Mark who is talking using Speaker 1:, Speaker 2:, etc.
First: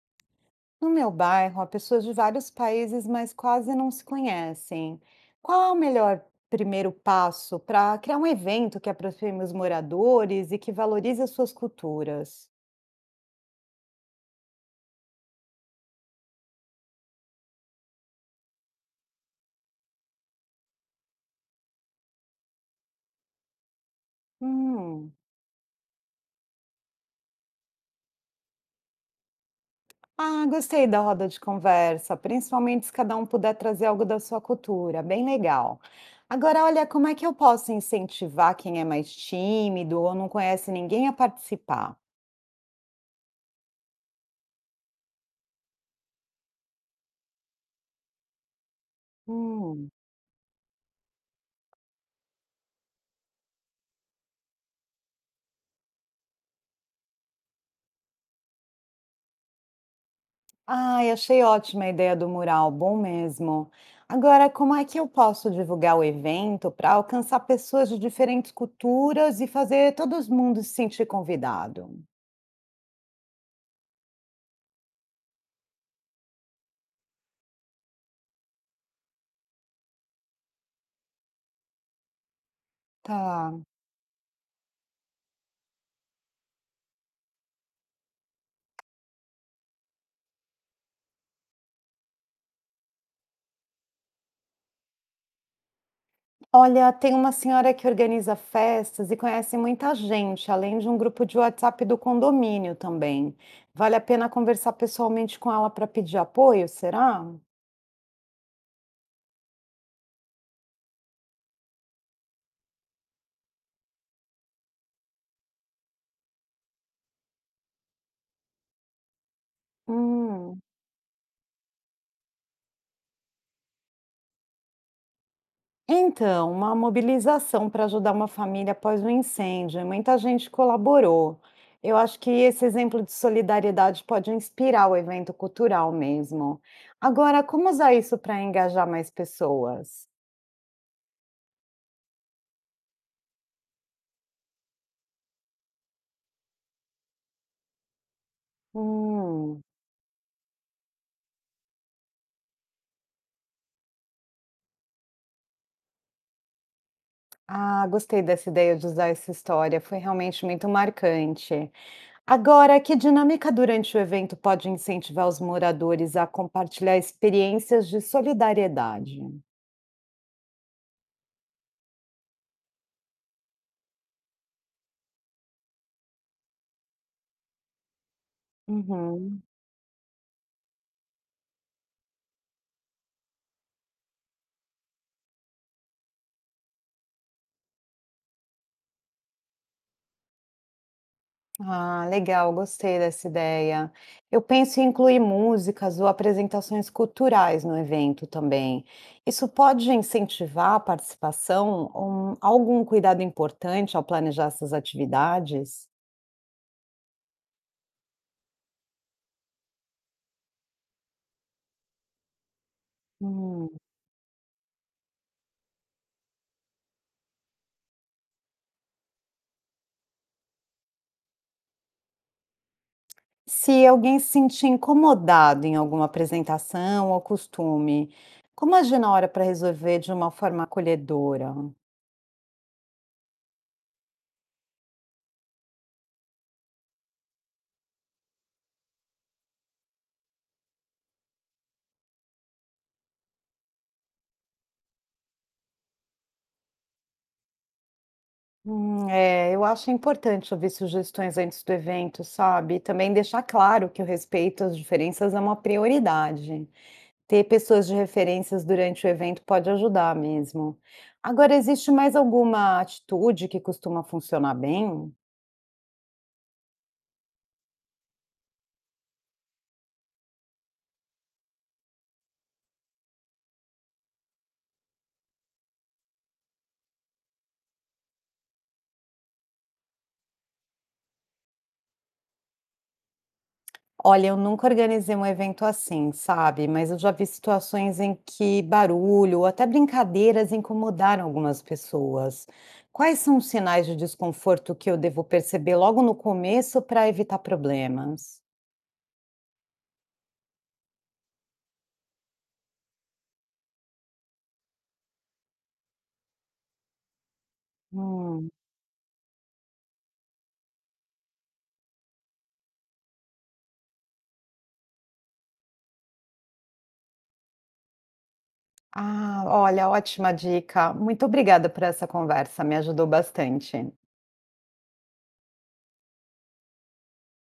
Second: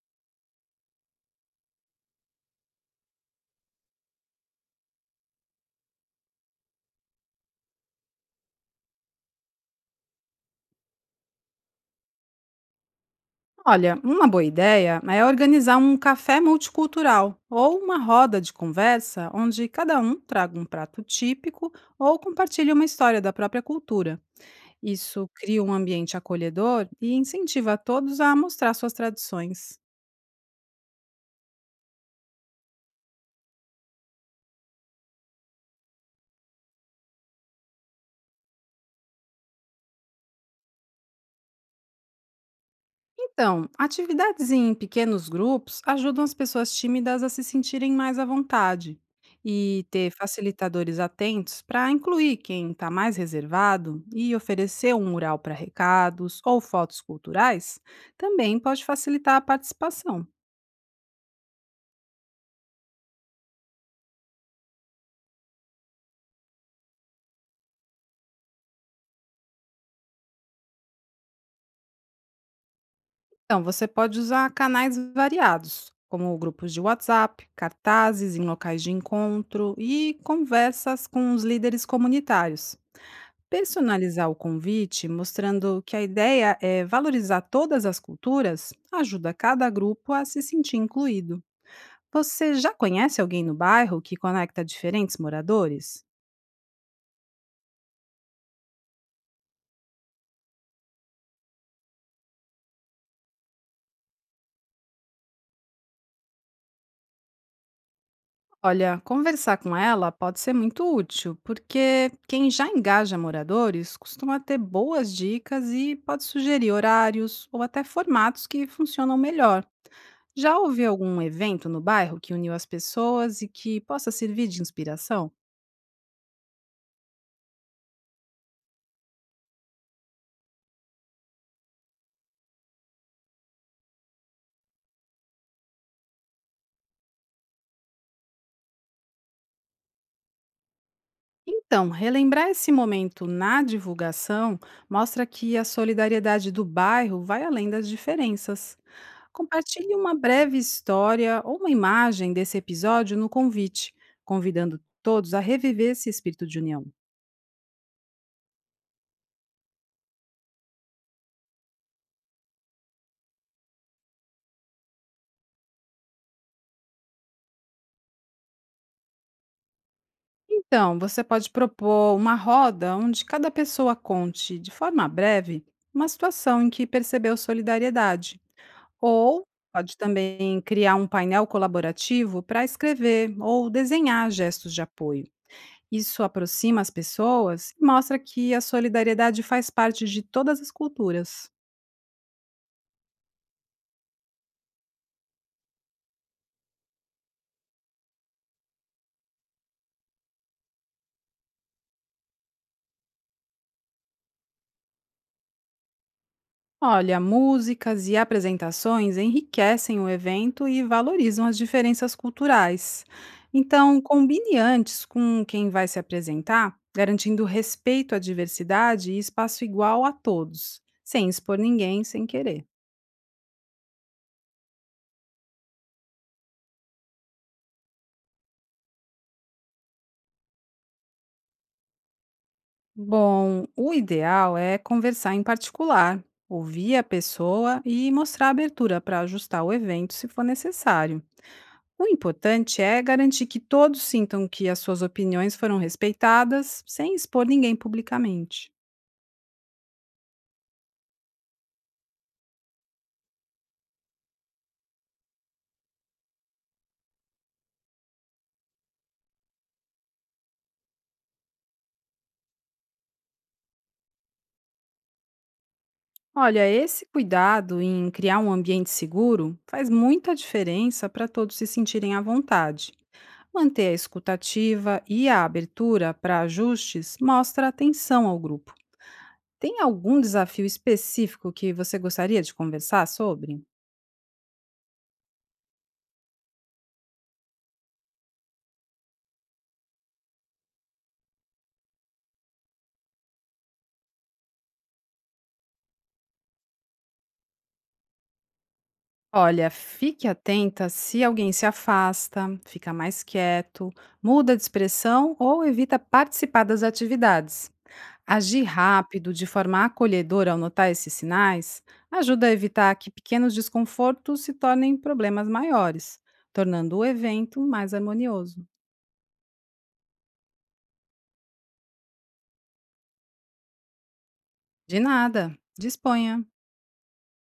Speaker 1: No meu bairro, há pessoas de vários países, mas quase não se conhecem. Qual é o melhor primeiro passo para criar um evento que aproxime os moradores e que valorize as suas culturas?
Speaker 2: Olha, uma boa ideia é organizar um café multicultural ou uma roda de conversa onde cada um traga um prato típico ou compartilhe uma história da própria cultura.
Speaker 1: Hum.
Speaker 2: Isso cria um ambiente acolhedor e incentiva a todos a mostrar suas tradições.
Speaker 1: Ah, gostei da roda de conversa, principalmente se cada um puder trazer algo da sua cultura. Bem legal. Agora, olha, como é que eu posso incentivar quem é mais tímido ou não conhece ninguém a participar?
Speaker 2: Então, atividades em pequenos grupos ajudam as pessoas tímidas a se sentirem mais à vontade. E
Speaker 1: Hum.
Speaker 2: ter facilitadores atentos para incluir quem está mais reservado e oferecer um mural para recados ou fotos culturais também pode facilitar a participação.
Speaker 1: Ai, achei ótima a ideia do mural, bom mesmo. Agora, como é que eu posso divulgar o evento para alcançar pessoas de diferentes culturas e fazer todo mundo se sentir convidado?
Speaker 2: Então, você pode usar canais variados, como grupos de WhatsApp, cartazes em locais de encontro e conversas com os líderes comunitários.
Speaker 1: Tá.
Speaker 2: Personalizar o convite, mostrando que a ideia é valorizar todas as culturas, ajuda cada grupo a se sentir incluído. Você já conhece alguém no bairro que conecta diferentes moradores?
Speaker 1: Olha, tem uma senhora que organiza festas e conhece muita gente, além de um grupo de WhatsApp do condomínio também. Vale a pena conversar pessoalmente com ela para pedir apoio, será?
Speaker 2: Olha, conversar com ela pode ser muito útil, porque quem já engaja moradores costuma ter boas dicas e pode sugerir horários ou até formatos que funcionam melhor. Já
Speaker 1: Hum.
Speaker 2: houve algum evento no bairro que uniu as pessoas e que possa servir de inspiração?
Speaker 1: Então, uma mobilização para ajudar uma família após um incêndio, e muita gente colaborou. Eu acho que esse exemplo de solidariedade pode inspirar o evento cultural mesmo. Agora, como usar isso para engajar mais pessoas?
Speaker 2: Então, relembrar esse momento na divulgação mostra que a solidariedade do bairro vai além das diferenças.
Speaker 1: Hum,
Speaker 2: Compartilhe uma breve história ou uma imagem desse episódio no convite, convidando todos a reviver esse espírito de união.
Speaker 1: ah, gostei dessa ideia de usar essa história, foi realmente muito marcante. Agora, que dinâmica durante o evento pode incentivar os moradores a compartilhar experiências de solidariedade?
Speaker 2: Então, você pode propor uma roda onde cada pessoa conte, de forma breve, uma situação em que percebeu solidariedade. Ou
Speaker 1: Uhum.
Speaker 2: pode também criar um painel colaborativo para escrever ou desenhar gestos de apoio. Isso aproxima as pessoas e mostra que a solidariedade faz parte de todas as culturas.
Speaker 1: Ah, legal, gostei dessa ideia. Eu penso em incluir músicas ou apresentações culturais no evento também. Isso pode incentivar a participação? Algum cuidado importante ao planejar essas atividades?
Speaker 2: Olha, músicas e apresentações enriquecem o evento e valorizam as diferenças culturais.
Speaker 1: Hum.
Speaker 2: Então, combine antes com quem vai se apresentar, garantindo respeito à diversidade e espaço igual a todos, sem expor ninguém sem querer.
Speaker 1: Se alguém se sentir incomodado em alguma apresentação ou costume, como agir na hora para resolver de uma forma acolhedora?
Speaker 2: Bom, o ideal é conversar em particular, ouvir a pessoa e mostrar abertura para ajustar o evento se for necessário. O importante é garantir que todos sintam que as suas opiniões foram respeitadas, sem expor ninguém publicamente.
Speaker 1: É, eu acho importante ouvir sugestões antes do evento, sabe? E também deixar claro que o respeito às diferenças é uma prioridade. Ter pessoas de referências durante o evento pode ajudar mesmo. Agora, existe mais alguma atitude que costuma funcionar bem?
Speaker 2: Olha, esse cuidado em criar um ambiente seguro faz muita diferença para todos se sentirem à vontade. Manter a escutativa e a abertura para ajustes mostra atenção ao grupo. Tem algum desafio específico que você gostaria de conversar sobre?
Speaker 1: Olha, eu nunca organizei um evento assim, sabe? Mas eu já vi situações em que barulho ou até brincadeiras incomodaram algumas pessoas. Quais são os sinais de desconforto que eu devo perceber logo no começo para evitar problemas?
Speaker 2: Olha, fique atenta se alguém se afasta, fica mais quieto, muda de expressão ou evita participar das atividades.
Speaker 1: Hum.
Speaker 2: Agir rápido, de forma acolhedora ao notar esses sinais, ajuda a evitar que pequenos desconfortos se tornem problemas maiores, tornando o evento mais harmonioso.
Speaker 1: Ah, olha, ótima dica. Muito obrigada por essa conversa, me ajudou bastante.
Speaker 2: De nada, disponha!